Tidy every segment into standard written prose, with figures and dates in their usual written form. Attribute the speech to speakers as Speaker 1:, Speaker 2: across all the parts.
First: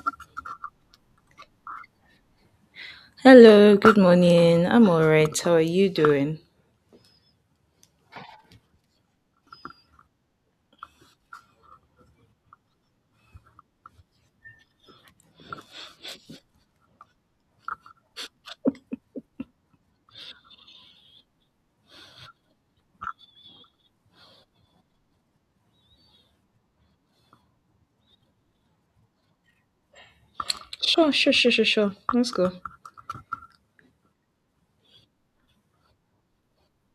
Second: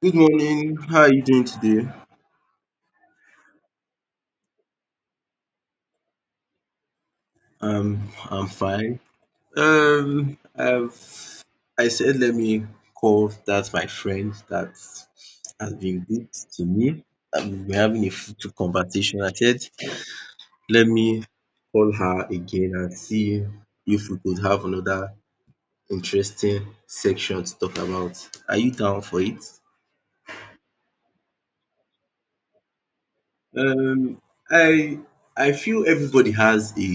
Speaker 1: Good morning. How are you doing today?
Speaker 2: Hello, good morning. I'm all right. How are you doing?
Speaker 1: I'm fine. Um, I've I said let me call that my friend that has been good to me. We're having a fruitful conversation. I said let me call her again and see if we could have another interesting section to talk about. Are you down for it?
Speaker 2: Sure, sure, sure, sure, sure. Let's go.
Speaker 1: Um, I I feel everybody has a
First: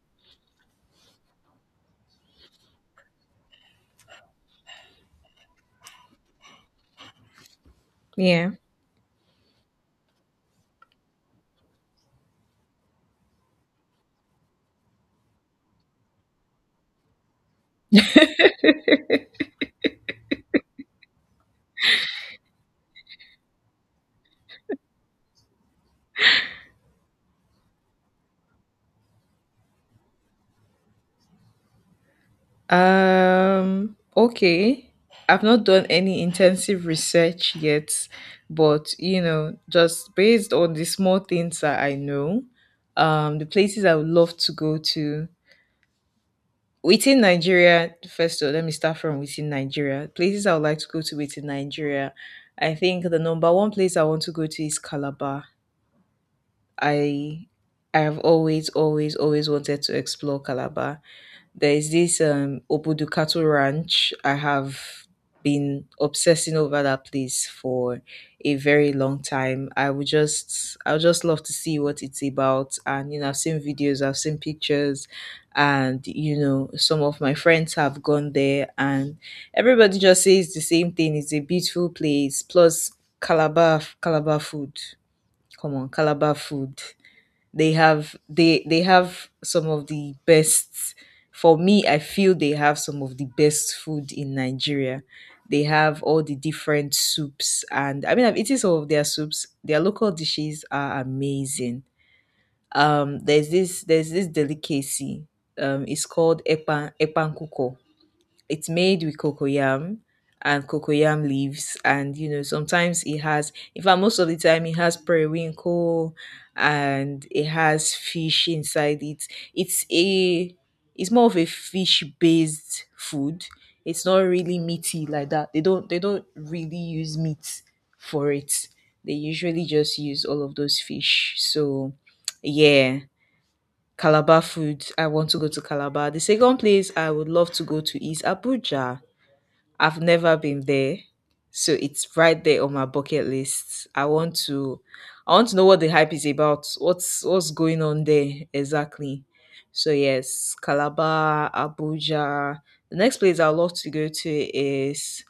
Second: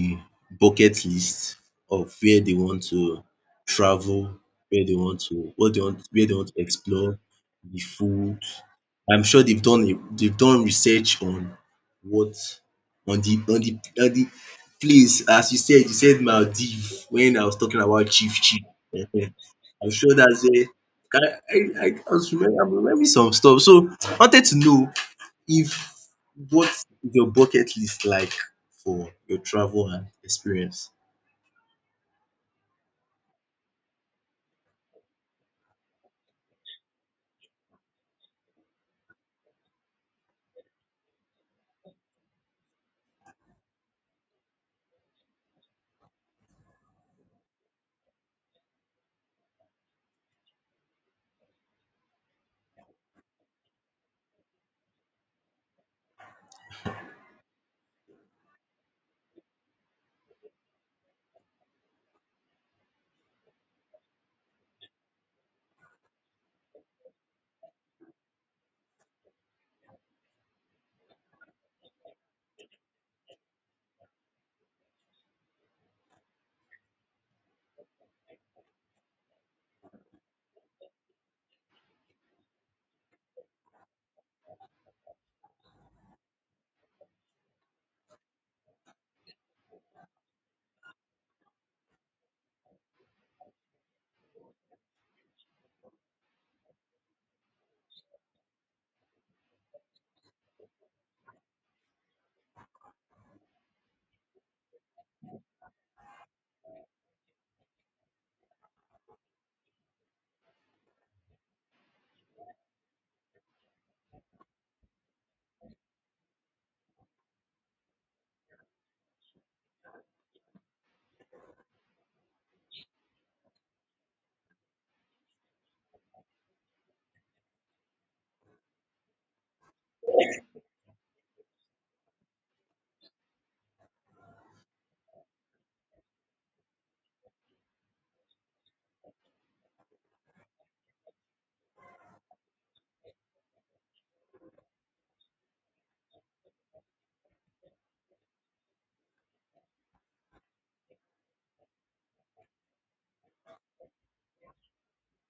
Speaker 1: bucket list of where they want to travel, where they want to, what they want, where they want to explore, the food.
Speaker 2: Yeah.
Speaker 1: I'm sure they've done research on what on the place. As you said Maldives when I was talking about chief chief. I'm sure that's a. I, I'm remembering some stuff. So I wanted to know if what is your bucket list like for your travel and experience?
Speaker 2: Um, okay. I've not done any intensive research yet, but you know, just based on the small things that I know, the places I would love to go to within Nigeria, first of all, let me start from within Nigeria. Places I would like to go to within Nigeria. I think the number one place I want to go to is Calabar. I I have always, always, always wanted to explore Calabar. There is this Obudukatu Ranch. I have been obsessing over that place for a very long time. I would just love to see what it's about. And you know, I've seen videos, I've seen pictures, and you know, some of my friends have gone there and everybody just says the same thing. It's a beautiful place. Plus Calabar food. Come on, Calabar food, they have some of the best, for me, I feel they have some of the best food in Nigeria. They have all the different soups, and I mean I've eaten some of their soups. Their local dishes are amazing. There's this delicacy, it's called epankuko. It's made with cocoyam and cocoyam leaves, and you know, sometimes it has, in fact most of the time it has periwinkle, and it has fish inside it. it's a it's more of a fish based food. It's not really meaty like that. They don't really use meat for it. They usually just use all of those fish. So yeah, Calabar food. I want to go to Calabar. The second place I would love to go to is Abuja. I've never been there, so it's right there on my bucket list. I want to know what the hype is about. What's going on there exactly? So yes, Calabar, Abuja. The next place I'd love to go to is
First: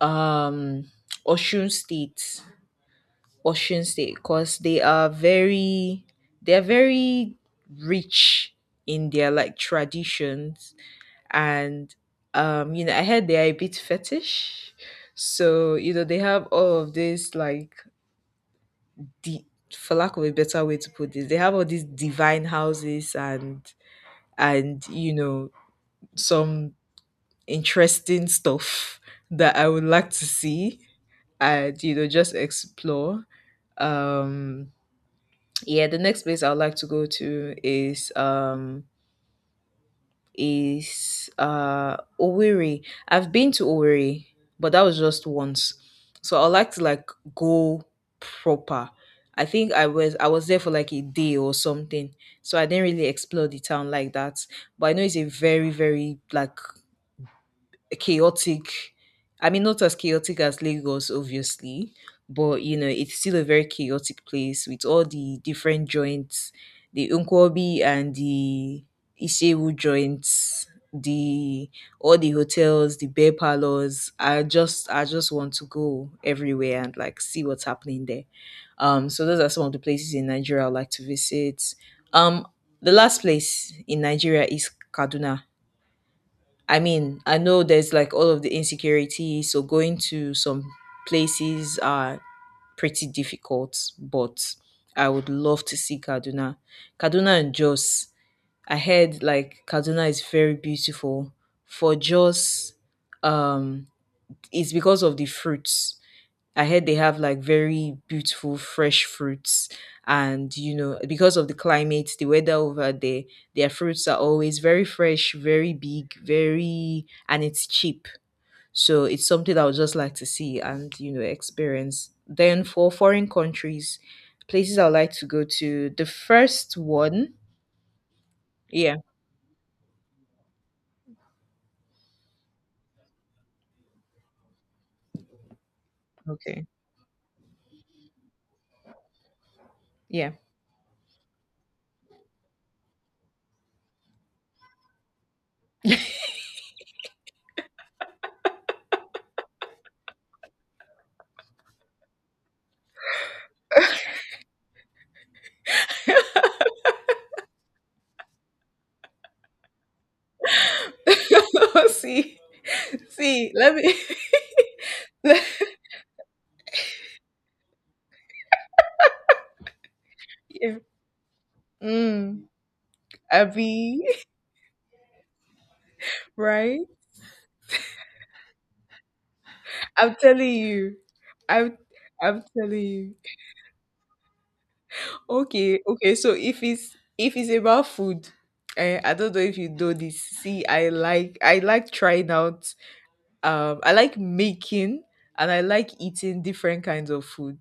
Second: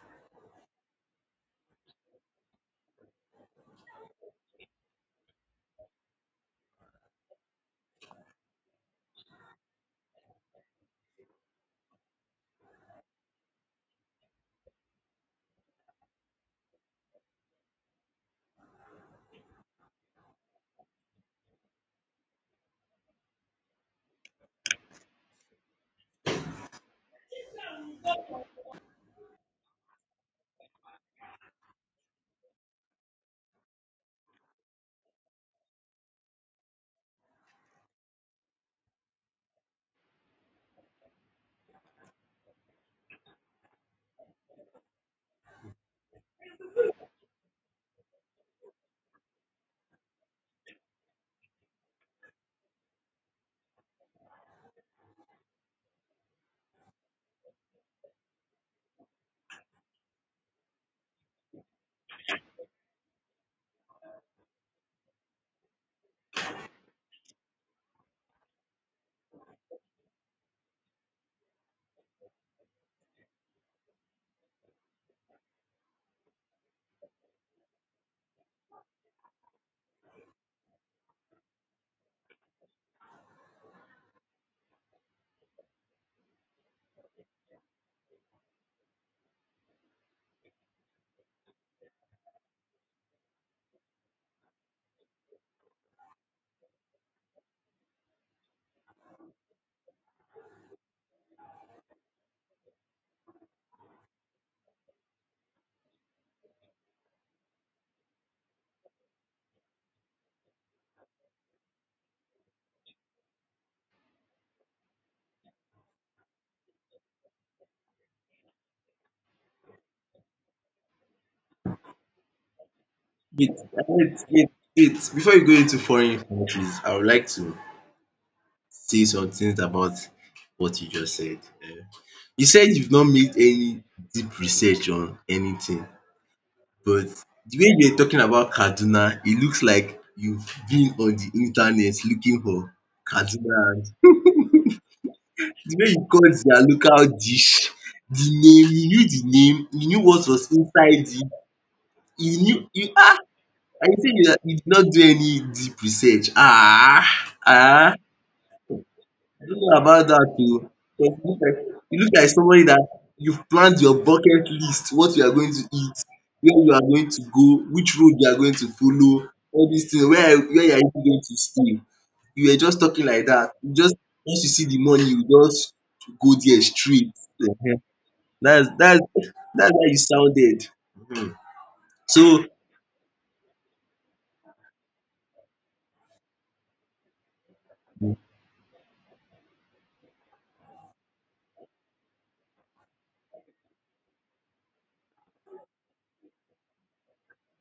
Speaker 2: um Osun State. Osun State, because they are very rich in their like traditions, and you know, I heard they are a bit fetish. So you know, they have all of this, like, the for lack of a better way to put this, they have all these divine houses, and you know, some interesting stuff that I would like to see and you know, just explore. um yeah the next place I would like to go to is Owerri. I've been to Owerri, but that was just once. So I'd like to like go proper. I think I was there for like a day or something. So I didn't really explore the town like that. But I know it's a very, very like chaotic. I mean, not as chaotic as Lagos, obviously, but you know, it's still a very chaotic place with all the different joints, the Nkwobi and the Isewu joints, the all the hotels, the bear parlors. I just want to go everywhere and like see what's happening there. So those are some of the places in Nigeria I would like to visit. Um, the last place in Nigeria is Kaduna. I mean, I know there's like all of the insecurity, so going to some places are pretty difficult, but I would love to see Kaduna. Kaduna and Jos. I heard like Kaduna is very beautiful. For Jos, um, it's because of the fruits. I heard they have like very beautiful fresh fruits. And you know, because of the climate, the weather over there, their fruits are always very fresh, very big, very, and it's cheap. So it's something I would just like to see and you know, experience. Then for foreign
Speaker 1: Wait,
Speaker 2: countries,
Speaker 1: wait, wait,
Speaker 2: places I
Speaker 1: wait.
Speaker 2: would like to
Speaker 1: Before
Speaker 2: go
Speaker 1: you go into
Speaker 2: to, the
Speaker 1: foreign
Speaker 2: first
Speaker 1: countries, I would like
Speaker 2: one,
Speaker 1: to
Speaker 2: yeah,
Speaker 1: say some things about what you just said. You said you've not made any deep research on anything,
Speaker 2: okay,
Speaker 1: but the way you're talking about Kaduna, it looks like
Speaker 2: yeah.
Speaker 1: you've been on the internet looking for Kaduna, and the way you called their local dish, the name, you knew the name, you knew what was inside the You knew you are you saying you did not do any deep research? Ah, ah, I don't know about that too. You look like
Speaker 2: see,
Speaker 1: somebody that you've
Speaker 2: see,
Speaker 1: planned your bucket list, what you are going to eat, where you are going to go, which road you are going to follow, all these things, where you
Speaker 2: yeah,
Speaker 1: are even going to stay.
Speaker 2: mm,
Speaker 1: You were just talking like that. You just
Speaker 2: Abby,
Speaker 1: Once you see the money, you just go there
Speaker 2: right?
Speaker 1: straight. Ehen. That's that's that's how you
Speaker 2: I'm telling
Speaker 1: sounded.
Speaker 2: you.
Speaker 1: Mhm.
Speaker 2: I'm I'm
Speaker 1: So
Speaker 2: telling you. Okay, okay. So if it's about food, eh, I don't know if you know this. See, I like trying out. I like making and I like eating different kinds of food.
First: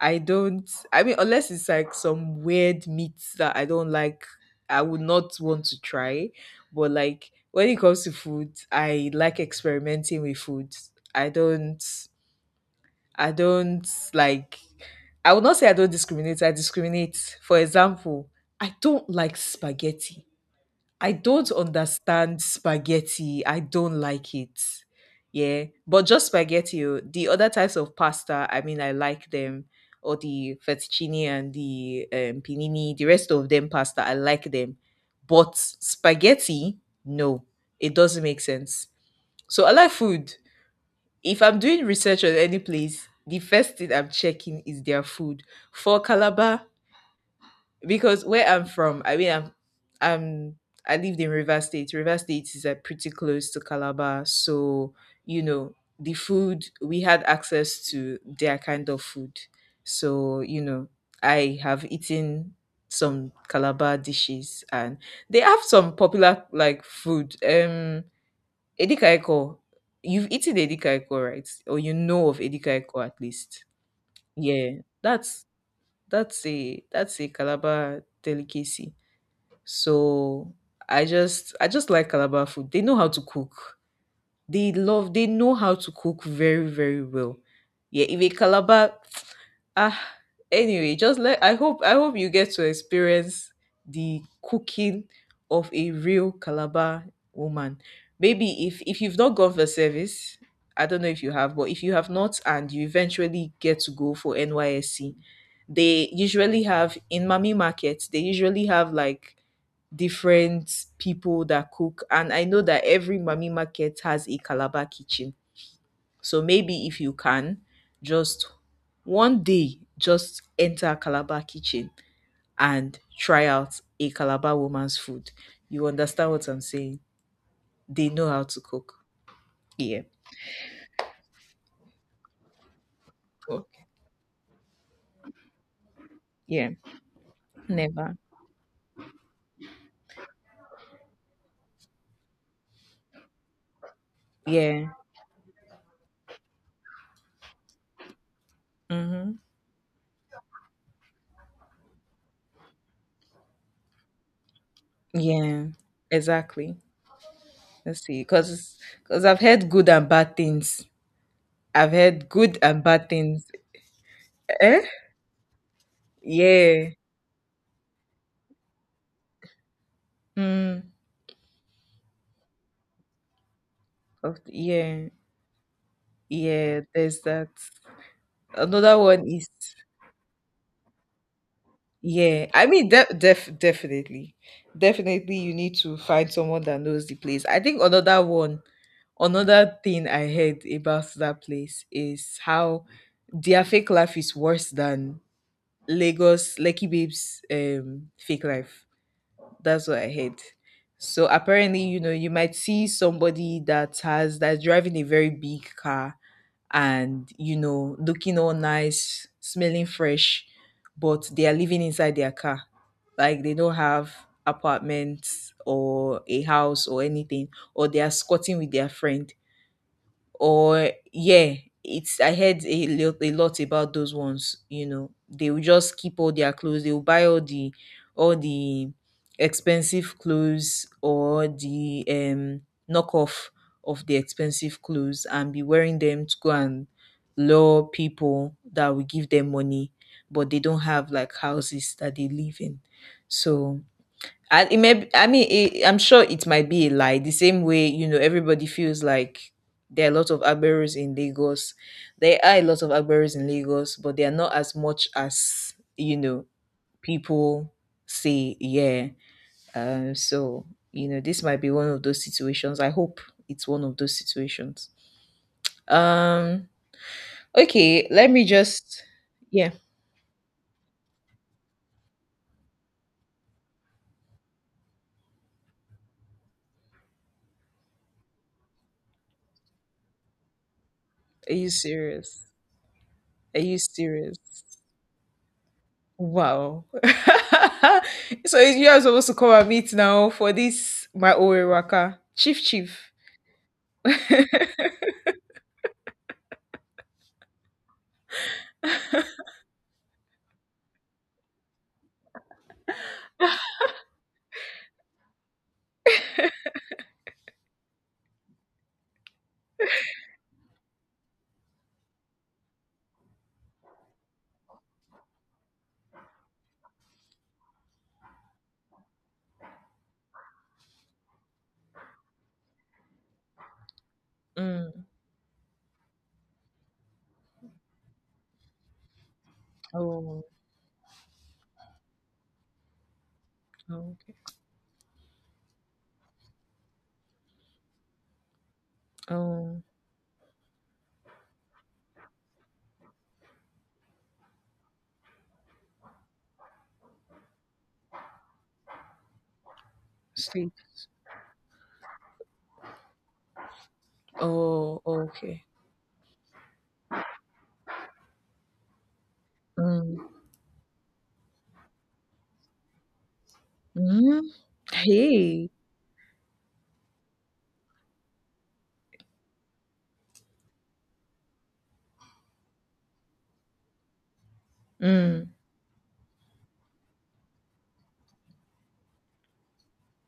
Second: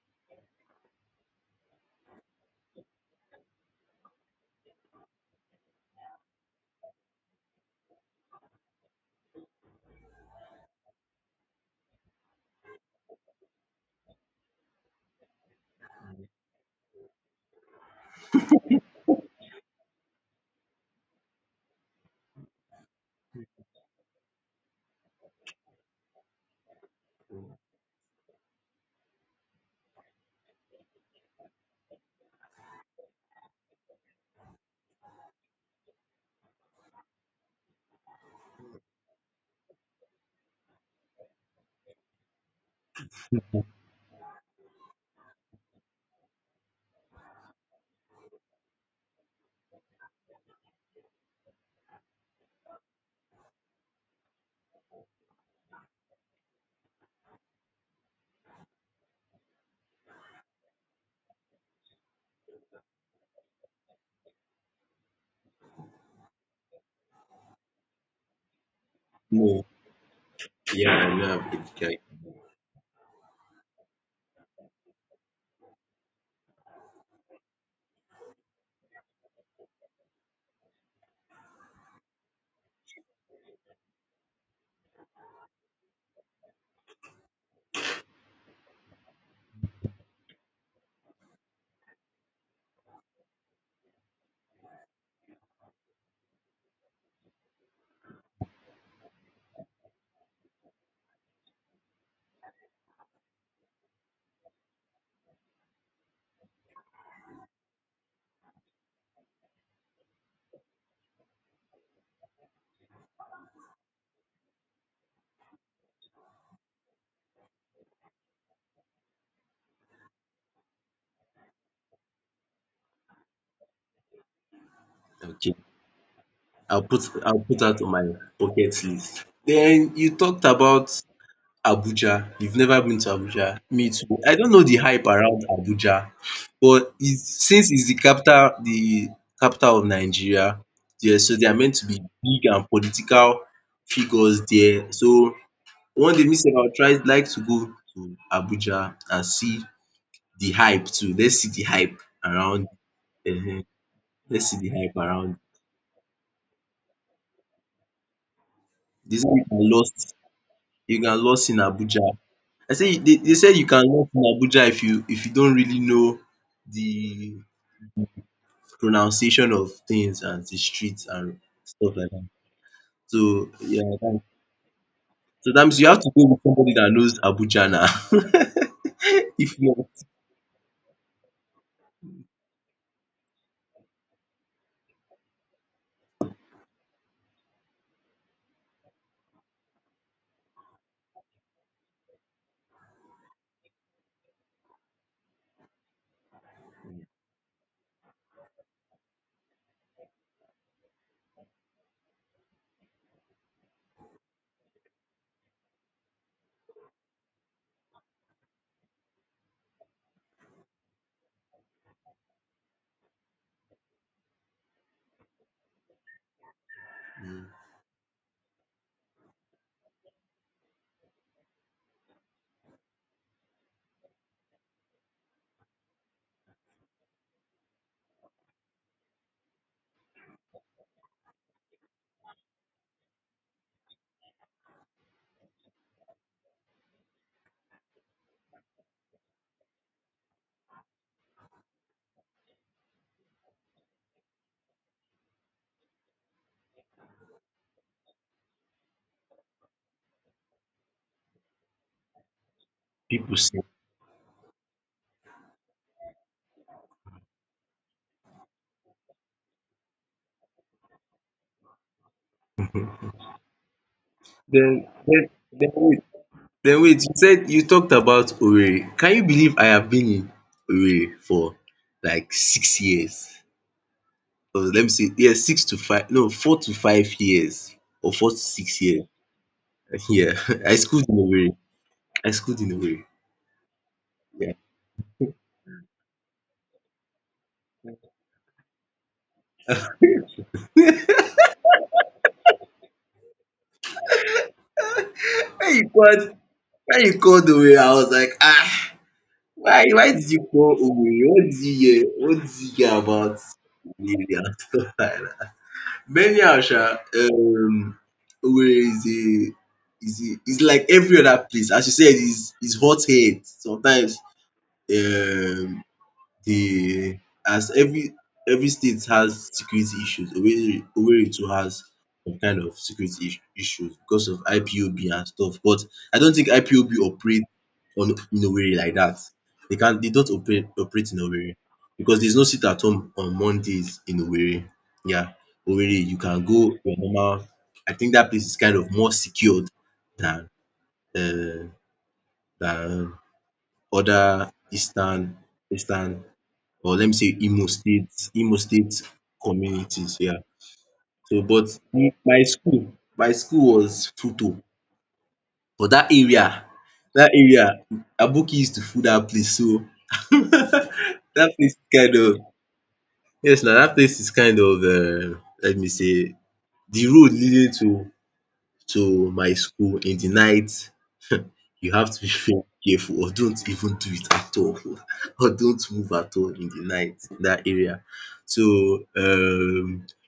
Speaker 2: I don't. I mean, unless it's like some weird meats that I don't like, I would not want to try. But like when it comes to food, I like experimenting with food. I don't. I don't like I would not say I don't discriminate, I discriminate. For example, I don't like spaghetti. I don't understand spaghetti. I don't like it. Yeah. But just spaghetti, oh, the other types of pasta, I mean I like them. Or the fettuccine and the panini, the rest of them pasta, I like them. But spaghetti, no, it doesn't make sense. So I like food. If I'm doing research on any place, the first thing I'm checking is their food. For Calabar, because where I'm from, I mean, I'm I lived in River State. River State is pretty close to Calabar, so you know the food we had access to, their kind of food. So you know, I have eaten some Calabar dishes, and they have some popular like food. Edikaiko.
Speaker 1: no,
Speaker 2: You've eaten
Speaker 1: yeah, I
Speaker 2: Edikaiko,
Speaker 1: know.
Speaker 2: right? Or you know of Edikaiko at least. Yeah, that's a Calabar delicacy. So I just like Calabar food. They know how to cook. They love, they know how to cook very, very well. Yeah, if a Calabar, ah, anyway, just let, I hope you get to experience the cooking of a real Calabar woman. Maybe if you've not gone for service, I don't know if you have, but if you have not and you eventually get to go for NYSC, they usually have in Mami Market, they usually have like different people that cook. And I know that every mommy market has a Calabar kitchen. So maybe if you can, just one day, just enter a Calabar kitchen and try out a Calabar woman's food.
Speaker 1: Okay,
Speaker 2: You understand what I'm saying?
Speaker 1: I'll put that on my
Speaker 2: They know how to
Speaker 1: bucket
Speaker 2: cook.
Speaker 1: list. Then
Speaker 2: Yeah.
Speaker 1: you talked about Abuja. You've never been to Abuja. Me
Speaker 2: Okay.
Speaker 1: too. I don't know the hype around Abuja,
Speaker 2: Yeah.
Speaker 1: but since it's the
Speaker 2: Never.
Speaker 1: capital, the capital of Nigeria, yeah, so they are meant to be big and political figures
Speaker 2: Yeah.
Speaker 1: there. So one day, me sef, I'll try like to go to Abuja and
Speaker 2: Mm-hmm.
Speaker 1: see the hype too. Let's see the hype around. um Let's see the hype around.
Speaker 2: Yeah. Exactly. Let's see. Because
Speaker 1: This is
Speaker 2: I've
Speaker 1: a
Speaker 2: heard good and
Speaker 1: lost.
Speaker 2: bad things.
Speaker 1: You can lose in
Speaker 2: I've
Speaker 1: Abuja.
Speaker 2: heard good
Speaker 1: I
Speaker 2: and
Speaker 1: say
Speaker 2: bad
Speaker 1: they
Speaker 2: things.
Speaker 1: said you can lose in Abuja
Speaker 2: Eh.
Speaker 1: if you don't really know
Speaker 2: Yeah.
Speaker 1: the pronunciation of things and the
Speaker 2: Mm.
Speaker 1: streets and stuff like that. So yeah, that
Speaker 2: Of the- yeah.
Speaker 1: so that means you have to go with somebody
Speaker 2: Yeah,
Speaker 1: that knows
Speaker 2: there's that.
Speaker 1: Abuja now.
Speaker 2: Another one is
Speaker 1: If not,
Speaker 2: yeah. I mean definitely. Definitely you need to find someone that knows the place. I think another one, another thing I heard about that place is how their fake life is worse than Lagos Lucky Babes fake life. That's what I heard. So apparently, you know, you might see somebody that has that's driving a very big car and you know, looking all nice, smelling fresh, but they are living inside their car, like they don't have apartments or a house or anything, or they are squatting with their friend, or yeah, it's, I heard a lot about those ones. You know, they will just keep all their clothes, they will buy all the, all the expensive clothes or the knockoff of the expensive clothes and be wearing them to go and lure people that will give them money, but they don't have like houses that they live in. So and I mean, it, I'm sure it might be a lie. The same way, you know, everybody feels like there are a lot of Agberos in Lagos. There are a lot of Agberos
Speaker 1: people
Speaker 2: in
Speaker 1: say.
Speaker 2: Lagos, but they are not as much as, you know, people say, yeah. So you know, this might be one of those situations. I hope it's one of those
Speaker 1: Then
Speaker 2: situations.
Speaker 1: then then wait
Speaker 2: Um,
Speaker 1: then wait, you said you talked
Speaker 2: okay,
Speaker 1: about Owerri. Can you believe I
Speaker 2: yeah.
Speaker 1: have been in Owerri for like 6 years? Oh, let me see. Yeah, 6 to 5, no, 4 to 5 years, or 4 to 6 years. Yeah, I schooled in a
Speaker 2: Are
Speaker 1: way.
Speaker 2: you
Speaker 1: I
Speaker 2: serious?
Speaker 1: schooled in a way.
Speaker 2: Are you serious?
Speaker 1: Yeah.
Speaker 2: Wow. so you are supposed to come and meet now for this my Orewaka. Chief Chief.
Speaker 1: When you called when you called Owerri, I was like, "Ah, why did you call Owerri? What did you hear? What did you hear about Owerri and stuff like that?" But anyhow, um, Owerri is a, is like every other place. As you said, is hot head. Sometimes, um the as every state has security issues. Owerri too has some kind of issues because of
Speaker 2: mm.
Speaker 1: IPOB and stuff. But I don't think IPOB operate on in Owerri like that.
Speaker 2: Oh,
Speaker 1: They don't
Speaker 2: oh,
Speaker 1: operate in Owerri because there's no sit at home on Mondays in
Speaker 2: okay.
Speaker 1: Owerri. Yeah. Owerri, you can go your normal. I think that place is kind of more secured
Speaker 2: Oh,
Speaker 1: than uh, than other eastern, or let me say, Imo State communities, yeah.
Speaker 2: sleep.
Speaker 1: So, my school was Futo,
Speaker 2: Oh, okay.
Speaker 1: but dat area, dat area Aboki used to full dat place, so
Speaker 2: Mm.
Speaker 1: dat place is kind of, yes, na dat place is
Speaker 2: Mm.
Speaker 1: kind of,
Speaker 2: Hey.
Speaker 1: let me say, de road leading to my school in de night. You have to be very careful, or don't even do it at all, or
Speaker 2: Mm.
Speaker 1: don't move at all in the night in that area. So,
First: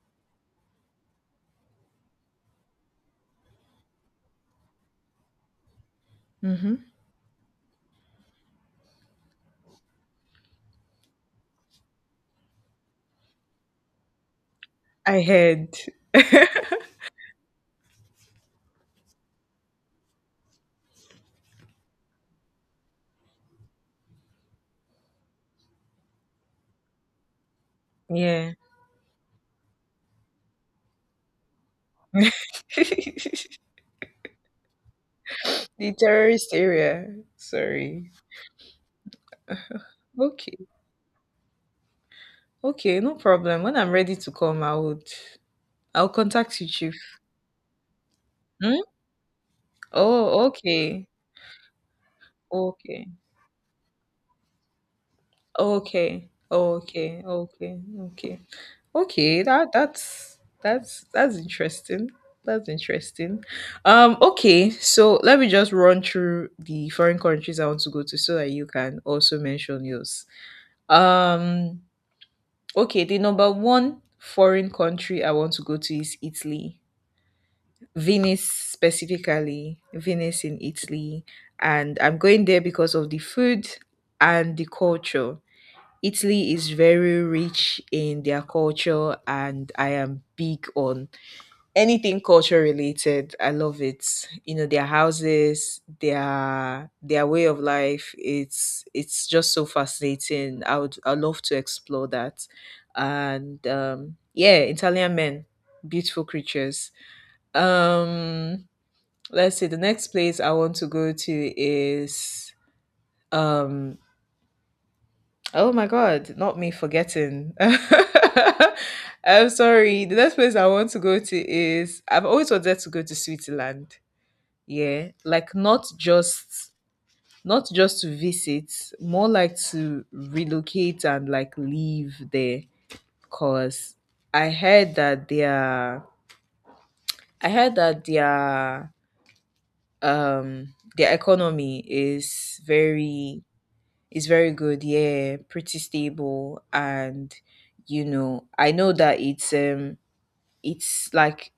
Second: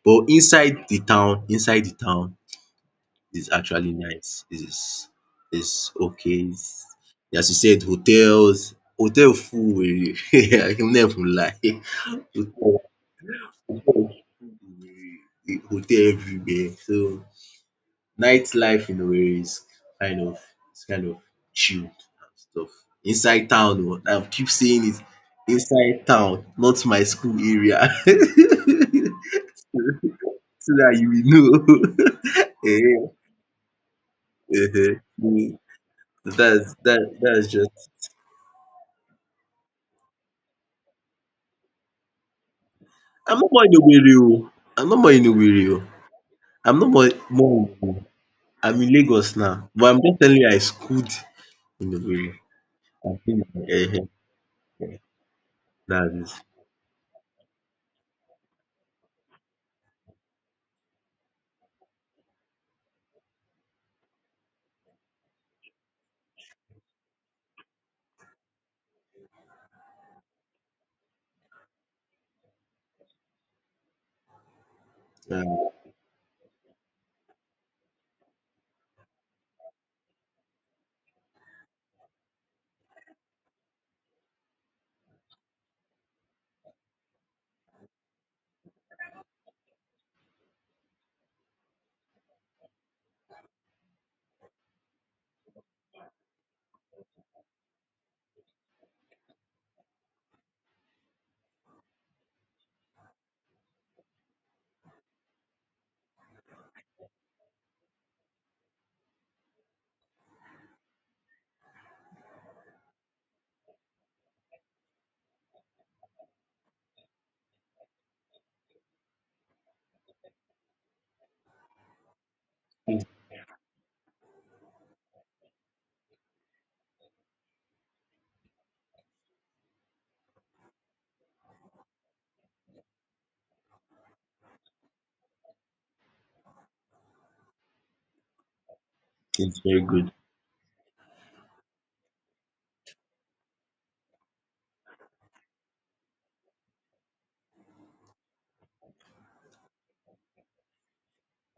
Speaker 1: but inside the town is actually nice. Is okay. Is,
Speaker 2: Mm-hmm.
Speaker 1: as you said, hotel full were. I can never lie. Hotel hotel full
Speaker 2: I
Speaker 1: were,
Speaker 2: heard.
Speaker 1: hotel everywhere, so nightlife in Owerri is kind of, is kind of chilled and stuff. Inside town oo, I keep saying it, inside town, not my school area. So
Speaker 2: Yeah.
Speaker 1: that you
Speaker 2: the
Speaker 1: will know. um um
Speaker 2: terrorist area.
Speaker 1: dats just,
Speaker 2: Sorry. Okay. Okay, no
Speaker 1: I'm not
Speaker 2: problem.
Speaker 1: more in
Speaker 2: When I'm
Speaker 1: Owerri
Speaker 2: ready to
Speaker 1: oo,
Speaker 2: come, I
Speaker 1: I'm not
Speaker 2: would,
Speaker 1: more in Owerri oo,
Speaker 2: I'll contact you,
Speaker 1: I'm not
Speaker 2: Chief.
Speaker 1: more more I'm
Speaker 2: Mm?
Speaker 1: in Lagos now, but I'm just telling
Speaker 2: Oh,
Speaker 1: you I
Speaker 2: okay.
Speaker 1: schooled in
Speaker 2: Okay.
Speaker 1: Owerri. um Dats
Speaker 2: Okay.
Speaker 1: it.
Speaker 2: Okay. Okay. Okay. Okay. That's interesting. That's interesting. Okay, so let me just run through the foreign countries I want to go to so that you can also mention yours. Um, okay, the number one foreign country I want to
Speaker 1: um
Speaker 2: go to is Italy. Venice specifically, Venice in Italy, and I'm going there because of the food and the culture. Italy is very rich in their culture, and I am big on anything culture related. I love it. You know, their houses, their way of life. It's just so fascinating. I would I love to explore that, and yeah, Italian men, beautiful creatures. Um, let's see, the next place I want to go to is. Um oh my God, not me forgetting. I'm sorry, the next place I want to go to is, I've always wanted to go to Switzerland. Yeah, like not just to visit, more like to relocate and like live there because I heard that their i heard that their
Speaker 1: it's very good
Speaker 2: economy is very. It's very good, yeah, pretty stable. And I know that it's like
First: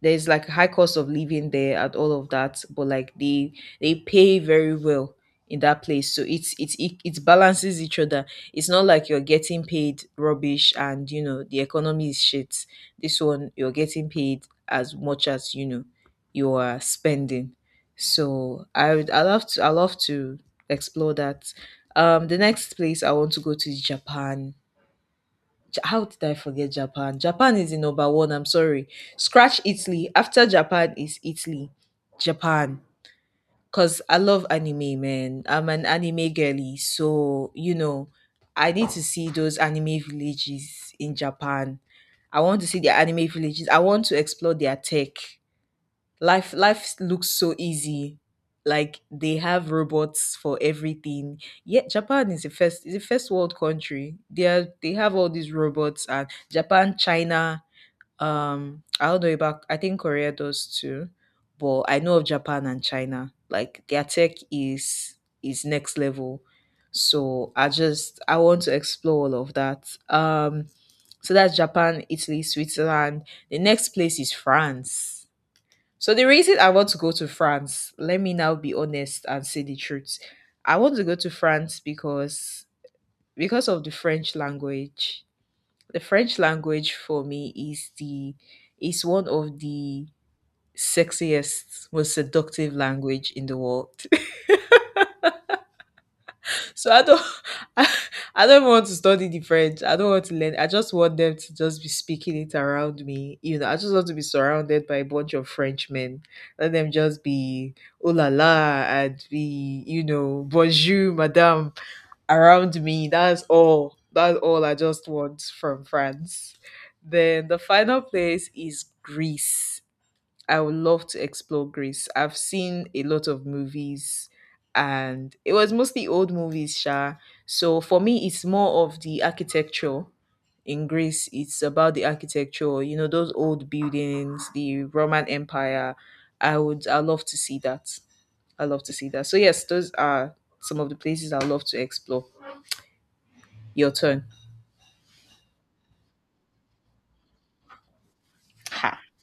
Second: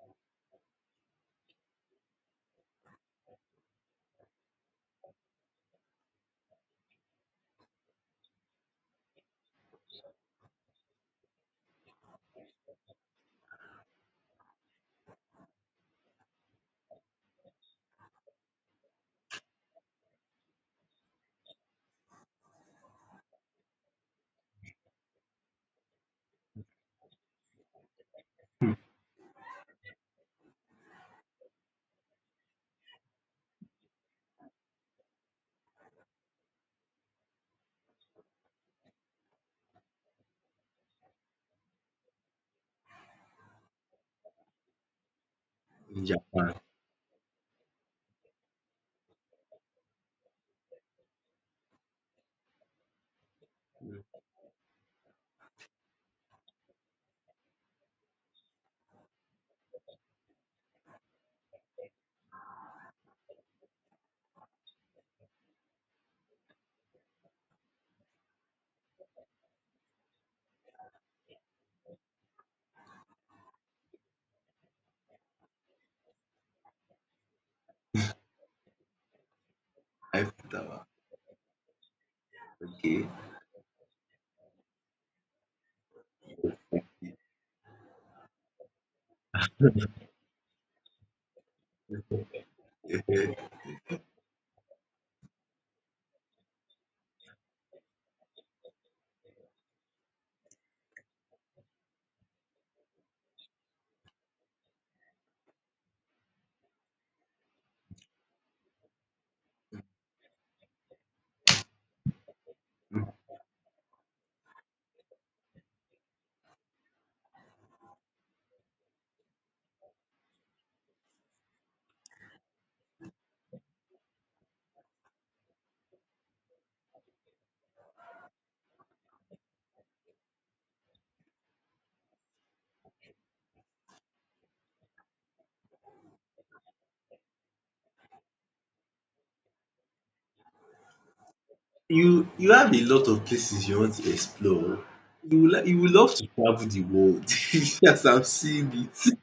Speaker 2: there's like a high cost of living there and all of that, but like they pay very well in that place, so it balances each other. It's not like you're getting paid rubbish and the economy is shit. This one you're getting paid as much as you are spending. So I love to explore that. The next place I want to go to is Japan. How did I forget Japan? Japan is the number one. I'm sorry. Scratch Italy. After Japan is Italy. Japan. Because I love anime, man. I'm an anime girly. So, I need to see those anime villages in Japan. I want to see their anime villages. I want to explore their tech
Speaker 1: in
Speaker 2: life
Speaker 1: Japan.
Speaker 2: Life looks so easy, like they have robots for everything. Yeah, Japan is the first world country. They have all these robots, and Japan, China, I don't know about, I think Korea does too, but I know of Japan and China, like their tech is next level. So I want to explore all of that. So that's Japan, Italy, Switzerland. The next place is France. So the reason I want to go to France, let me now be honest and say the truth. I
Speaker 1: Africa,
Speaker 2: want to go to France because
Speaker 1: okay.
Speaker 2: of the French language. The French language for me is one of the sexiest, most seductive language in the world. So I don't. I, I don't want to study the French. I don't want to learn. I just want them to just be speaking it around me. I just want to be surrounded by a bunch of Frenchmen. Let them just be oh la la and be, bonjour, madame around me. That's all. That's all I just want from France. Then the final place is Greece. I would love to explore Greece. I've seen a lot of movies, and it was mostly old movies, Sha. So for me it's more of the architecture in Greece. It's about the architecture, those old buildings, the Roman Empire. I love to see that. I love to see that. So yes, those are some of the places I love to explore.
Speaker 1: You have a lot of places you
Speaker 2: Your
Speaker 1: want to
Speaker 2: turn.
Speaker 1: explore. You will, like, you will love to travel the world as I'm seeing
Speaker 2: Ha.
Speaker 1: it.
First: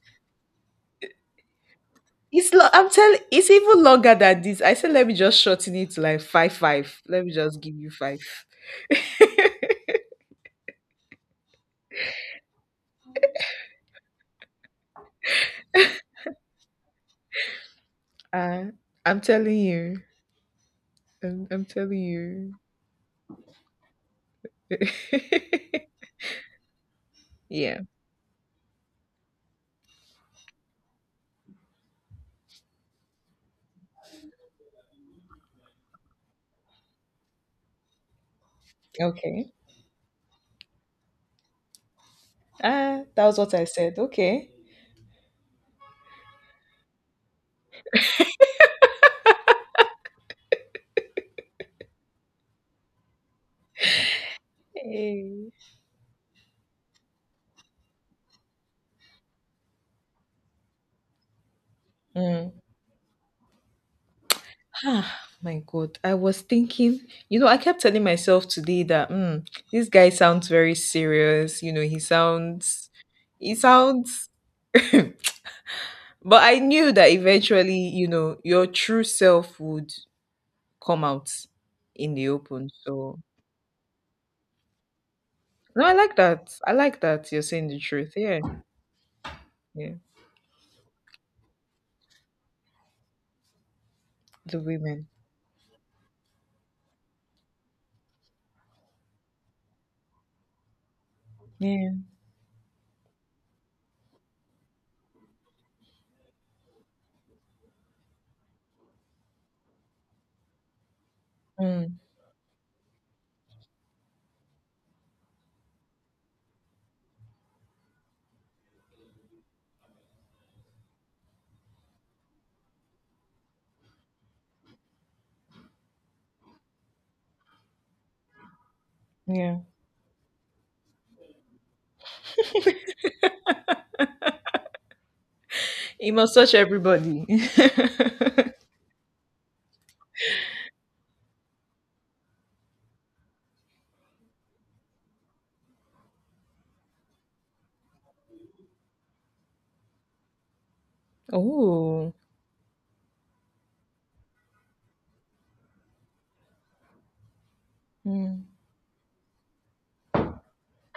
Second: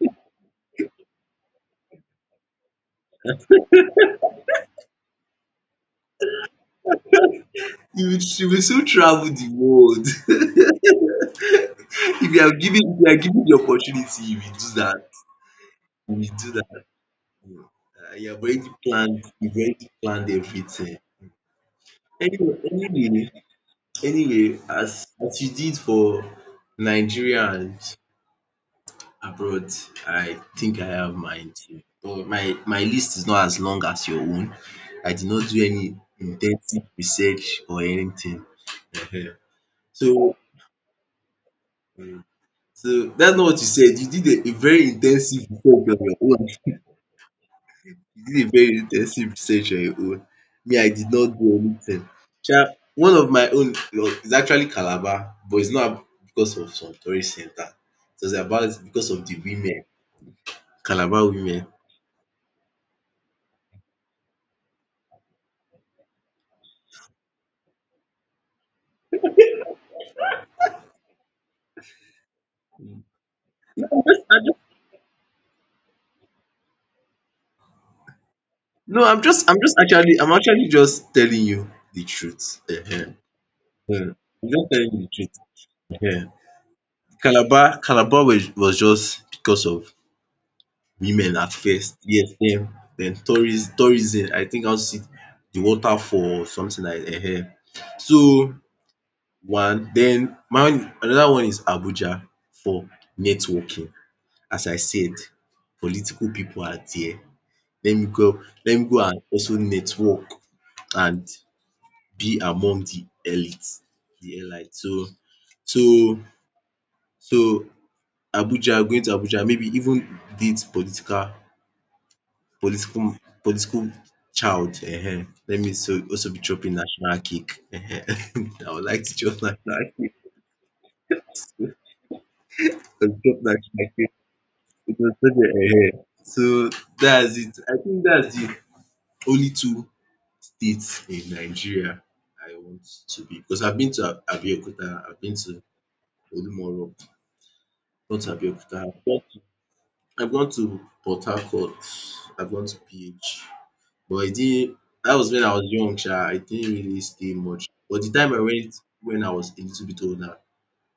Speaker 2: I'm telling, it's even longer than this. I said let me just shorten it to like five. Let me just give you
Speaker 1: You will
Speaker 2: five.
Speaker 1: you will soon travel the world. If you are given the opportunity, you will do that. You will do that.
Speaker 2: I I'm
Speaker 1: You've
Speaker 2: telling
Speaker 1: already
Speaker 2: you.
Speaker 1: planned everything.
Speaker 2: I'm telling you.
Speaker 1: Anyway, as you did for Nigeria and
Speaker 2: Yeah.
Speaker 1: abroad, I think I have mine too. But my list is not as long as your own. I did not do any intensive research or anything. Ehen.
Speaker 2: Okay.
Speaker 1: So,
Speaker 2: Ah, that was
Speaker 1: that's not
Speaker 2: what
Speaker 1: what
Speaker 2: I
Speaker 1: you
Speaker 2: said.
Speaker 1: said. You did
Speaker 2: Okay.
Speaker 1: a very intensive research on your own. You did a very intensive research on your own. Me, I did not do anything. Sha, one of my own, well, is actually Calabar,
Speaker 2: Hey.
Speaker 1: but it's not because of some tourist center. It was about because of the women, Calabar women.
Speaker 2: Mm. Ah, my God. I was thinking, I kept telling myself today that this guy sounds very serious. He sounds, but I knew that eventually, your
Speaker 1: No,
Speaker 2: true self would
Speaker 1: I'm actually
Speaker 2: come
Speaker 1: just
Speaker 2: out
Speaker 1: telling you the
Speaker 2: in the
Speaker 1: truth.
Speaker 2: open.
Speaker 1: Ehen,
Speaker 2: So,
Speaker 1: ehen. I'm just telling you the truth.
Speaker 2: no, I like
Speaker 1: Ehen.
Speaker 2: that. I like that you're
Speaker 1: Calabar
Speaker 2: saying the truth.
Speaker 1: Calabar
Speaker 2: Yeah.
Speaker 1: was, just because of
Speaker 2: Yeah.
Speaker 1: women at first. Yes, then, tourism. I
Speaker 2: The
Speaker 1: think I'll see
Speaker 2: women.
Speaker 1: the waterfall or something like, ehen. So one, then my another one is
Speaker 2: Yeah.
Speaker 1: Abuja for networking. As I said, political people are there. Let me go and also network, and
Speaker 2: Mm,
Speaker 1: be among the elite. So, so so Abuja, going to Abuja, maybe even date political political child, let me so also be chopping national cake, I would like to chop
Speaker 2: yeah.
Speaker 1: national cake. Chop national cake. It was such a,
Speaker 2: It must touch
Speaker 1: So
Speaker 2: everybody.
Speaker 1: that's it. I think that's the only two states in Nigeria I want to be, because I've been to Ab- Abeokuta, I've been to Olumoro, gone to Abeokuta, I've gone to Port Harcourt.
Speaker 2: Oh.
Speaker 1: I've gone to PH, but I didn't. That was when I was young, sha. I didn't really stay much. But the time I
Speaker 2: Mm.
Speaker 1: went when I was a little bit older,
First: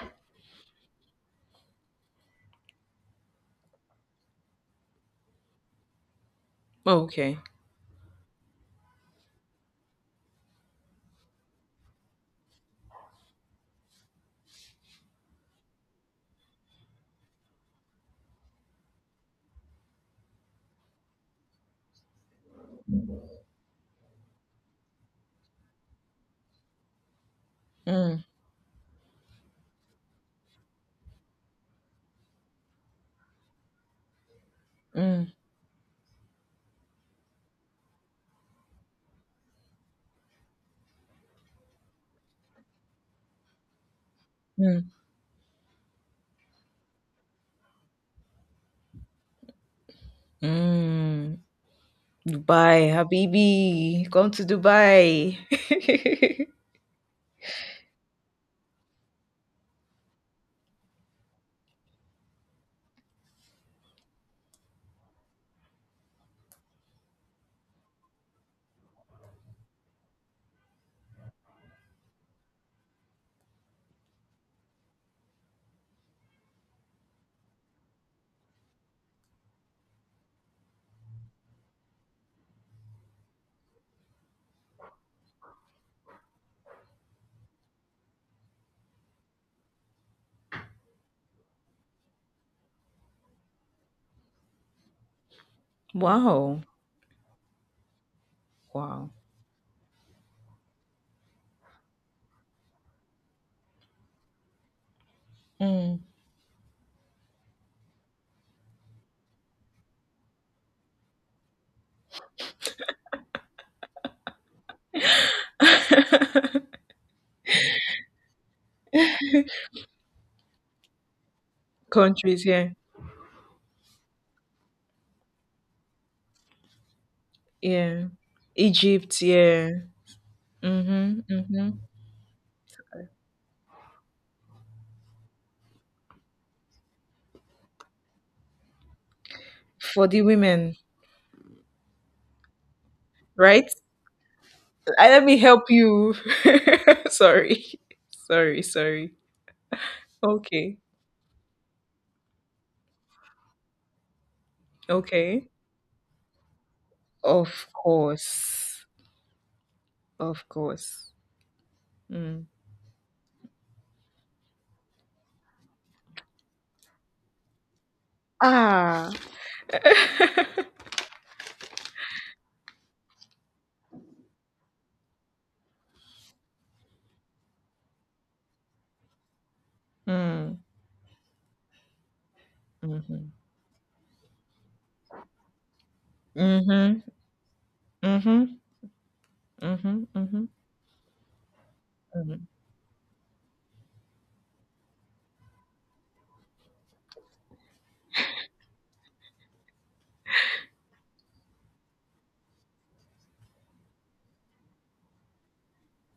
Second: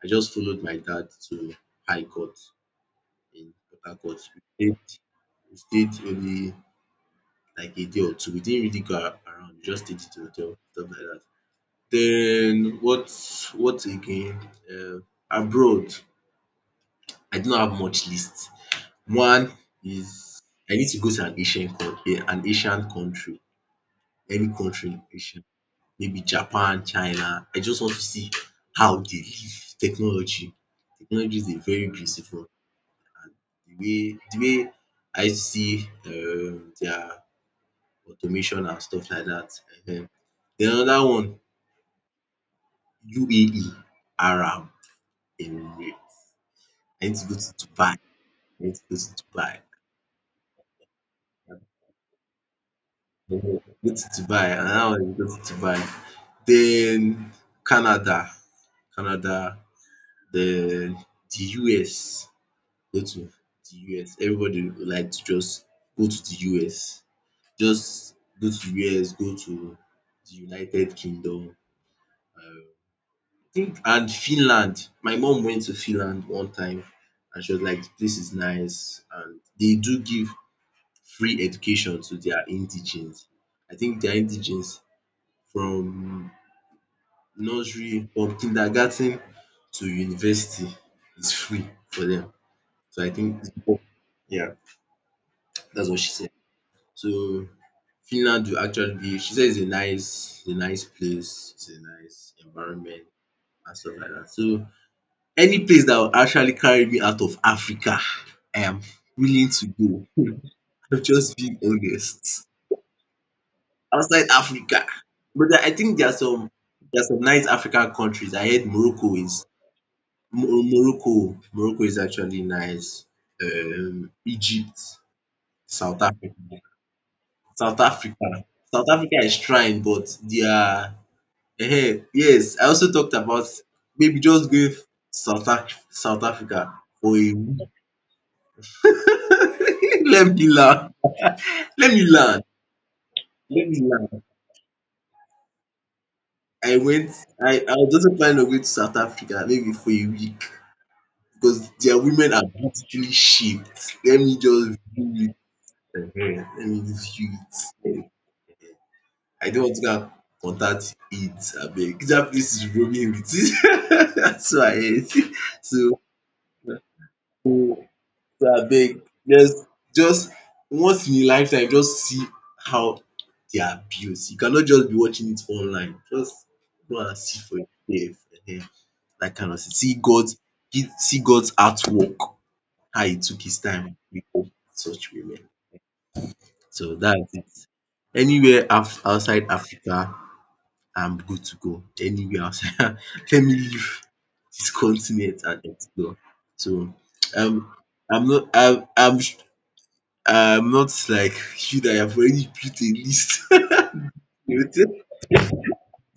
Speaker 1: I just followed my dad to High Court in Port Harcourt. We stayed, we stayed only
Speaker 2: Okay.
Speaker 1: like a day or two. We didn't really go around. We just stayed at the hotel, stuff like that. Then what? What again? Uh, abroad, I did not have much list. One is, I need to go to an Asian country, any country in Asia, maybe Japan, China. I just want to
Speaker 2: Mm,
Speaker 1: see how they live. Technology is a very beautiful one. The way
Speaker 2: mm,
Speaker 1: I see, their automation and stuff like dat, um. Den another one, UAE, Arab
Speaker 2: mm,
Speaker 1: Emirates. I need to go to Dubai. Need to go to Dubai.
Speaker 2: mm. Dubai,
Speaker 1: Go to
Speaker 2: Habibi. Come to
Speaker 1: Dubai, and one is, go
Speaker 2: Dubai.
Speaker 1: to Dubai. Then Canada, Canada, The the US, go to the US. Everybody would like to just go to the US. Just go to US, go to the United Kingdom. um, think and Finland. My mom went to Finland one time, and she was like, the place is nice, and they do give free education to their indigenes. I think their indigenes, from nursery or kindergarten to university, is free for them. So I think it's important. Yeah, that's what she said.
Speaker 2: Wow.
Speaker 1: So Finland will actually
Speaker 2: Wow.
Speaker 1: be, she said it's a nice, place, it's a nice environment and stuff like that. So any place that
Speaker 2: Mm.
Speaker 1: will actually carry me out of Africa, I am willing to go. I'm just being honest. Outside Africa, but I think there are some, nice African countries. I heard Morocco is, Morocco is actually
Speaker 2: Countries, yeah.
Speaker 1: nice. Egypt, South Africa, South
Speaker 2: Yeah.
Speaker 1: Africa, South Africa
Speaker 2: Egypt,
Speaker 1: is
Speaker 2: yeah.
Speaker 1: trying, but they are,
Speaker 2: Mm-hmm. Mm-hmm.
Speaker 1: eh. Yes, I also talked about maybe just going South Africa for a week.
Speaker 2: For the
Speaker 1: Let me
Speaker 2: women,
Speaker 1: learn. Let me learn. Let
Speaker 2: right?
Speaker 1: me learn.
Speaker 2: Let me help you.
Speaker 1: I went. I
Speaker 2: Sorry.
Speaker 1: I was also planning on
Speaker 2: Sorry,
Speaker 1: going to South
Speaker 2: sorry.
Speaker 1: Africa maybe for a week,
Speaker 2: Okay.
Speaker 1: because their women are beautifully shaped. Let me just
Speaker 2: Okay.
Speaker 1: Ehen, let me just chew
Speaker 2: Of
Speaker 1: it.
Speaker 2: course.
Speaker 1: I don't want to go and
Speaker 2: Of
Speaker 1: contact
Speaker 2: course.
Speaker 1: it, abeg. Dat
Speaker 2: Mm.
Speaker 1: place is roaming with it. That's why. I heard. So, abeg,
Speaker 2: Ah.
Speaker 1: just just once in a lifetime, just see how they are built. You cannot just be watching it online. Just go and see for yourself. Ehen, dat kind of thing. See God,
Speaker 2: Mm.
Speaker 1: see God's artwork, how he
Speaker 2: Mhm.
Speaker 1: took his time to make up such women. So
Speaker 2: Mhm.
Speaker 1: that's it.
Speaker 2: Mhm.
Speaker 1: Anywhere, af outside
Speaker 2: Mhm.
Speaker 1: Africa,
Speaker 2: Mhm.
Speaker 1: I'm good to go anywhere
Speaker 2: Mhm.
Speaker 1: outside. Let me leave this continent and explore. So, um I'm not I'm I'm I'm not like you that have already built a list. You will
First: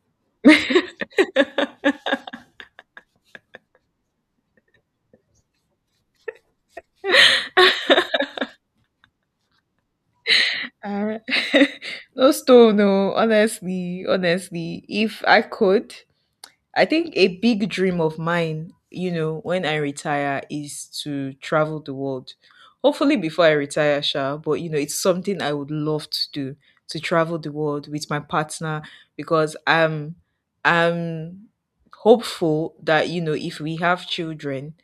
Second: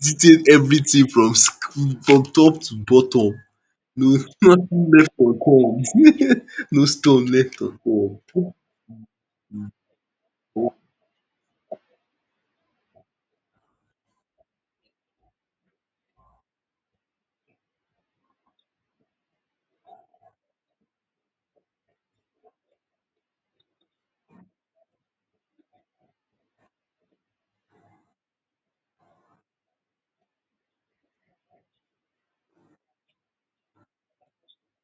Speaker 1: detail everything from top to bottom. No, nothing left unturned. No stone left unturned.
Speaker 2: Uh, no stone, no. Honestly, honestly, if I could, I think a big dream of mine, when I retire, is to travel the world. Hopefully before I retire, Sha, but it's something I would love to do, to travel the world with my partner because I'm hopeful that, if we have children,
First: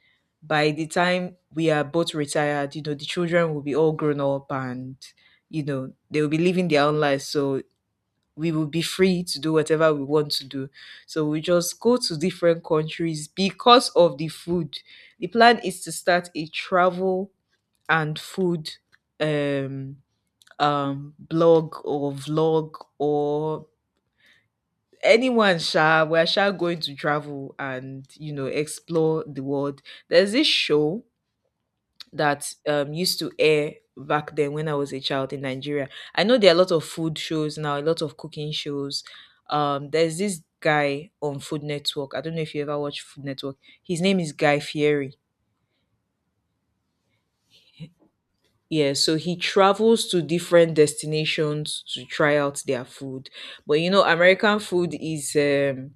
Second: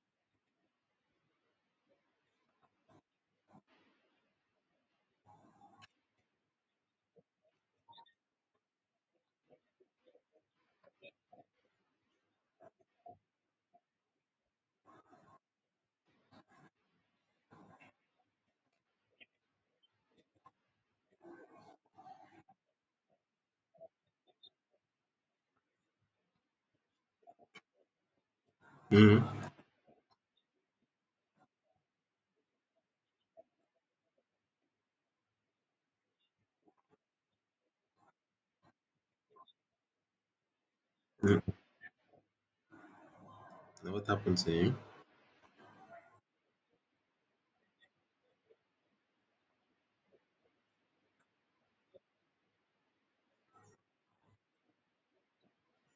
Speaker 2: by the time we are both retired, the children will be all grown up, and they will be living their own lives. So we will be free to do whatever we want to do. So we just go to different countries because of the food. The plan is to start a travel and food um blog or vlog, or anyone shall we are shall going to travel and explore
Speaker 1: Mhm,
Speaker 2: the world. There's this show that used to air back then when I was a child in Nigeria. I know there are a lot of food shows now, a lot of cooking shows. There's this guy on
Speaker 1: mhm.
Speaker 2: Food Network. I don't know if you ever watched Food Network.
Speaker 1: And
Speaker 2: His
Speaker 1: what
Speaker 2: name is
Speaker 1: happened to
Speaker 2: Guy
Speaker 1: him?
Speaker 2: Fieri. Yeah, so he travels to different destinations to try out their food. But American food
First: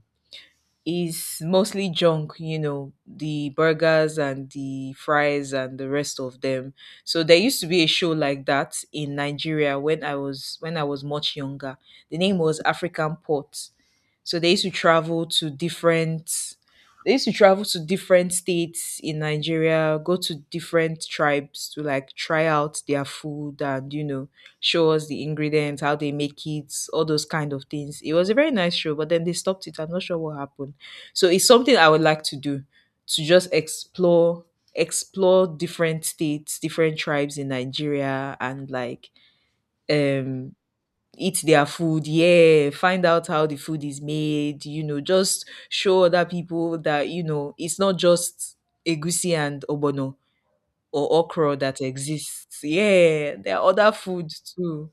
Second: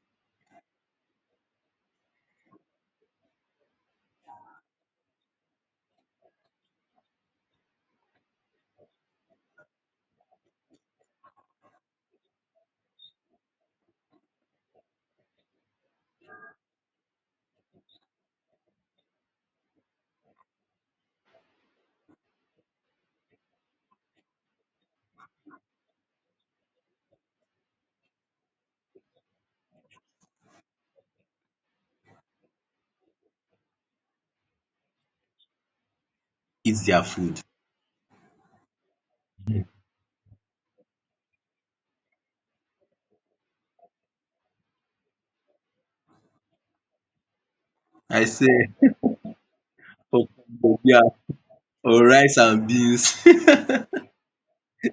Speaker 2: is mostly junk, the burgers and the fries and the rest of them. So there used to be a show like that in Nigeria when I was much younger. The name was African Pot. So they used to travel to different states in Nigeria, go to different tribes to like try out their food, and show us the ingredients, how they make it, all those kind of things. It was a very nice show, but then they stopped it. I'm not sure what happened. So it's something I would like to do, to just explore different states,
Speaker 1: Eat
Speaker 2: different
Speaker 1: their
Speaker 2: tribes
Speaker 1: food.
Speaker 2: in Nigeria and like um eat their food. Yeah, find out how the food is made. Just show other people that it's not
Speaker 1: I
Speaker 2: just
Speaker 1: say,
Speaker 2: egusi and obono
Speaker 1: for, beer,
Speaker 2: or okra that
Speaker 1: or rice
Speaker 2: exists.
Speaker 1: and beans.
Speaker 2: Yeah, there are other foods too,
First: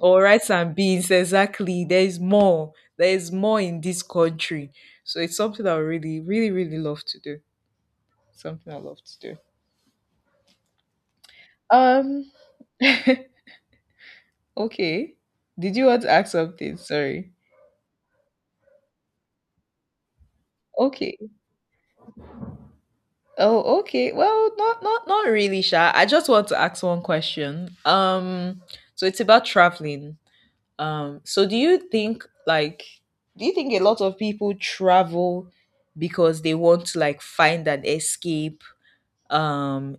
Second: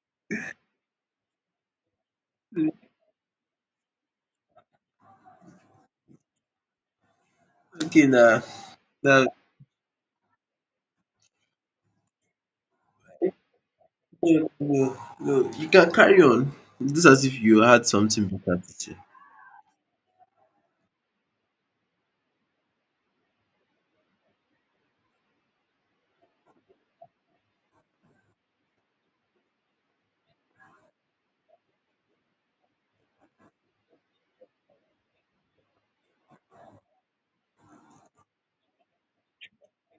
Speaker 2: or rice and beans. Exactly. There is more. There is more in this country. So it's something I really, really, really love to do.
Speaker 1: Okay now.
Speaker 2: Something I love to
Speaker 1: No,
Speaker 2: do. Um.
Speaker 1: no, no,
Speaker 2: Okay.
Speaker 1: no. You
Speaker 2: Did you
Speaker 1: can
Speaker 2: want to
Speaker 1: carry
Speaker 2: ask
Speaker 1: on.
Speaker 2: something?
Speaker 1: It's as
Speaker 2: Sorry.
Speaker 1: if you had something better to say.
Speaker 2: Okay. Oh, okay. Well, not really, Sha. I just want to ask one question. So it's about traveling. So do you think, like, do you think a lot of people travel because they want to like find an escape, um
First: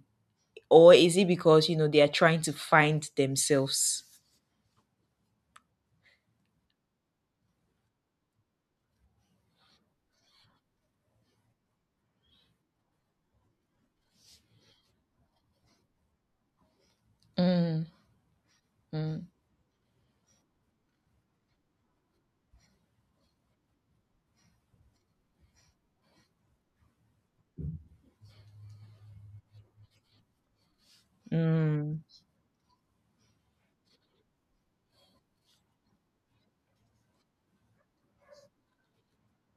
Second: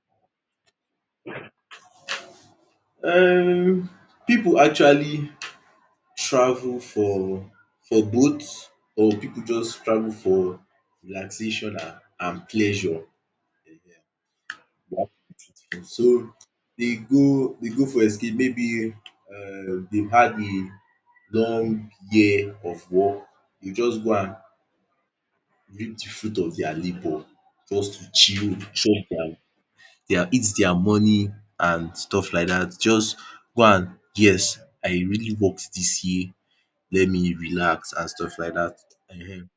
Speaker 2: or is it because they are trying to find
Speaker 1: Um,
Speaker 2: themselves?
Speaker 1: People actually travel for, both, or people just travel for relaxation and, pleasure. So they
Speaker 2: Mm,
Speaker 1: go for escape. Maybe,
Speaker 2: mm,
Speaker 1: they've had a long year of work. You just go and reap the fruit of their labour, just to chill, chop their, eat their money and
Speaker 2: mm,
Speaker 1: stuff like that. Just go and, yes, I really worked this year, let me relax and stuff like that, um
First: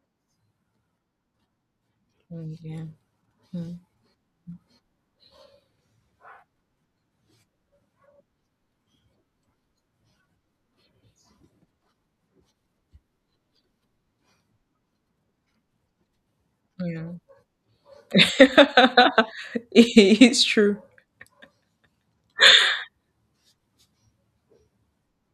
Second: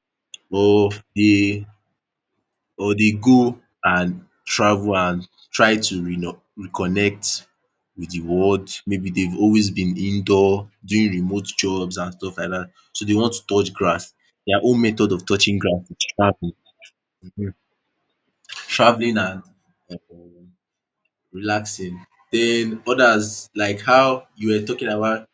Speaker 1: or they,
Speaker 2: mm, yeah.
Speaker 1: or they go
Speaker 2: Mm,
Speaker 1: and travel and try to reconnect with the world. Maybe they've always been indoor doing remote jobs and stuff like that, so they want to touch grass. Their own method of touching grass is traveling,
Speaker 2: yeah.
Speaker 1: um traveling, and
Speaker 2: It's
Speaker 1: um
Speaker 2: true.
Speaker 1: relaxing. Then others, like how you were talking about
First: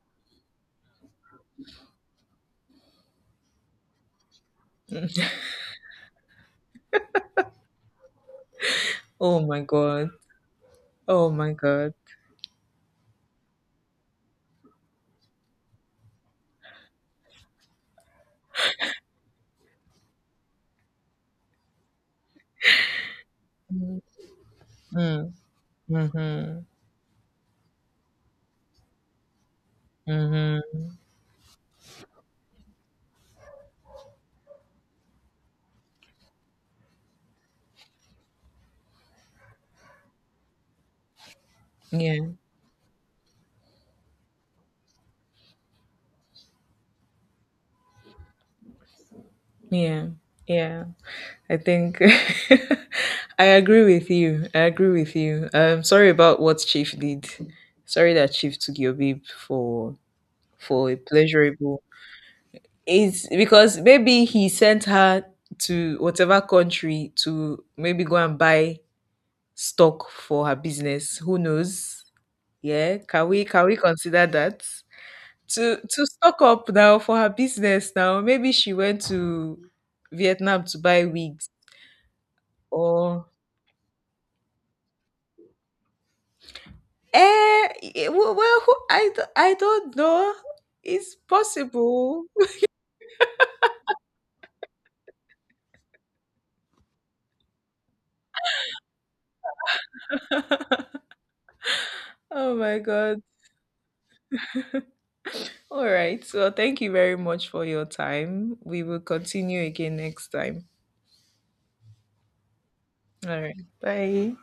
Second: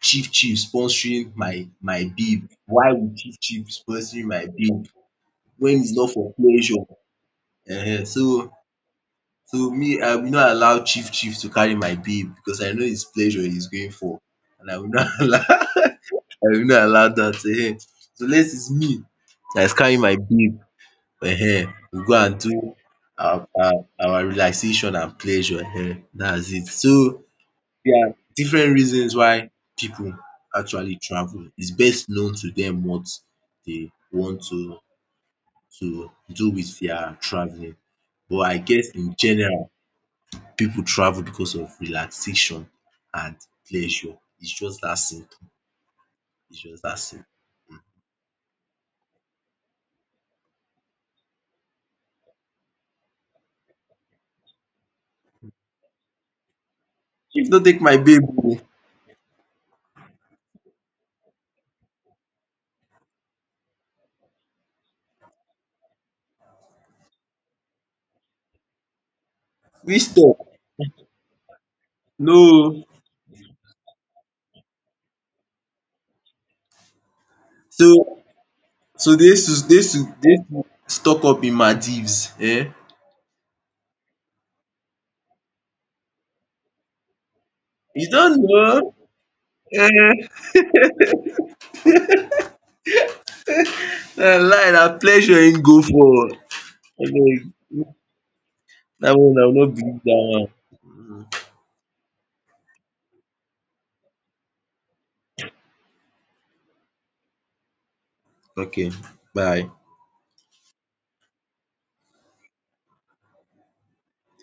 Speaker 1: Chief Chief sponsoring my bib. Why would Chief Chief sponsoring my bib when it's not for pleasure? So,
Speaker 2: Oh my
Speaker 1: me,
Speaker 2: god.
Speaker 1: I will not allow Chief
Speaker 2: Oh
Speaker 1: Chief to
Speaker 2: my
Speaker 1: carry
Speaker 2: god.
Speaker 1: my bib, because I know it's pleasure he's going for, and I will not allow, I will not allow that. So, lets, it's me dat is carrying my bib. We go and do our relaxation and
Speaker 2: Mm,
Speaker 1: pleasure, dats
Speaker 2: mm-hmm,
Speaker 1: it. So there are different reasons why people
Speaker 2: mm-hmm.
Speaker 1: actually travel. It's best known to them what they want to do with their travelling. But I guess in general, people travel because of
Speaker 2: Yeah,
Speaker 1: relaxation and pleasure. It's just that simple. It's just that simple.
Speaker 2: yeah, yeah, I think. I agree with you, I agree with you, sorry about what Chief did.
Speaker 1: If no take my
Speaker 2: Sorry
Speaker 1: babe
Speaker 2: that Chief
Speaker 1: oo."
Speaker 2: took your babe for a pleasurable. It's because maybe he sent her to whatever country to maybe go and buy stock
Speaker 1: "Which talk?"
Speaker 2: for her business. Who knows?
Speaker 1: "No,
Speaker 2: Yeah, can we consider that? To stock up now for her
Speaker 1: so,
Speaker 2: business now. Maybe she went to
Speaker 1: dey use to
Speaker 2: Vietnam to buy
Speaker 1: stock up
Speaker 2: wigs
Speaker 1: in Maldives. Eh?
Speaker 2: or
Speaker 1: You
Speaker 2: well,
Speaker 1: don't
Speaker 2: well,
Speaker 1: know?
Speaker 2: I don't
Speaker 1: Eh?
Speaker 2: know. It's possible.
Speaker 1: Na lie, na pleasure im go for." Okay. That one, I will not believe that one.
Speaker 2: Oh my god. All right. So thank you very much for your time. We
Speaker 1: Okay,
Speaker 2: will continue
Speaker 1: bye.
Speaker 2: again next time. All right. Bye.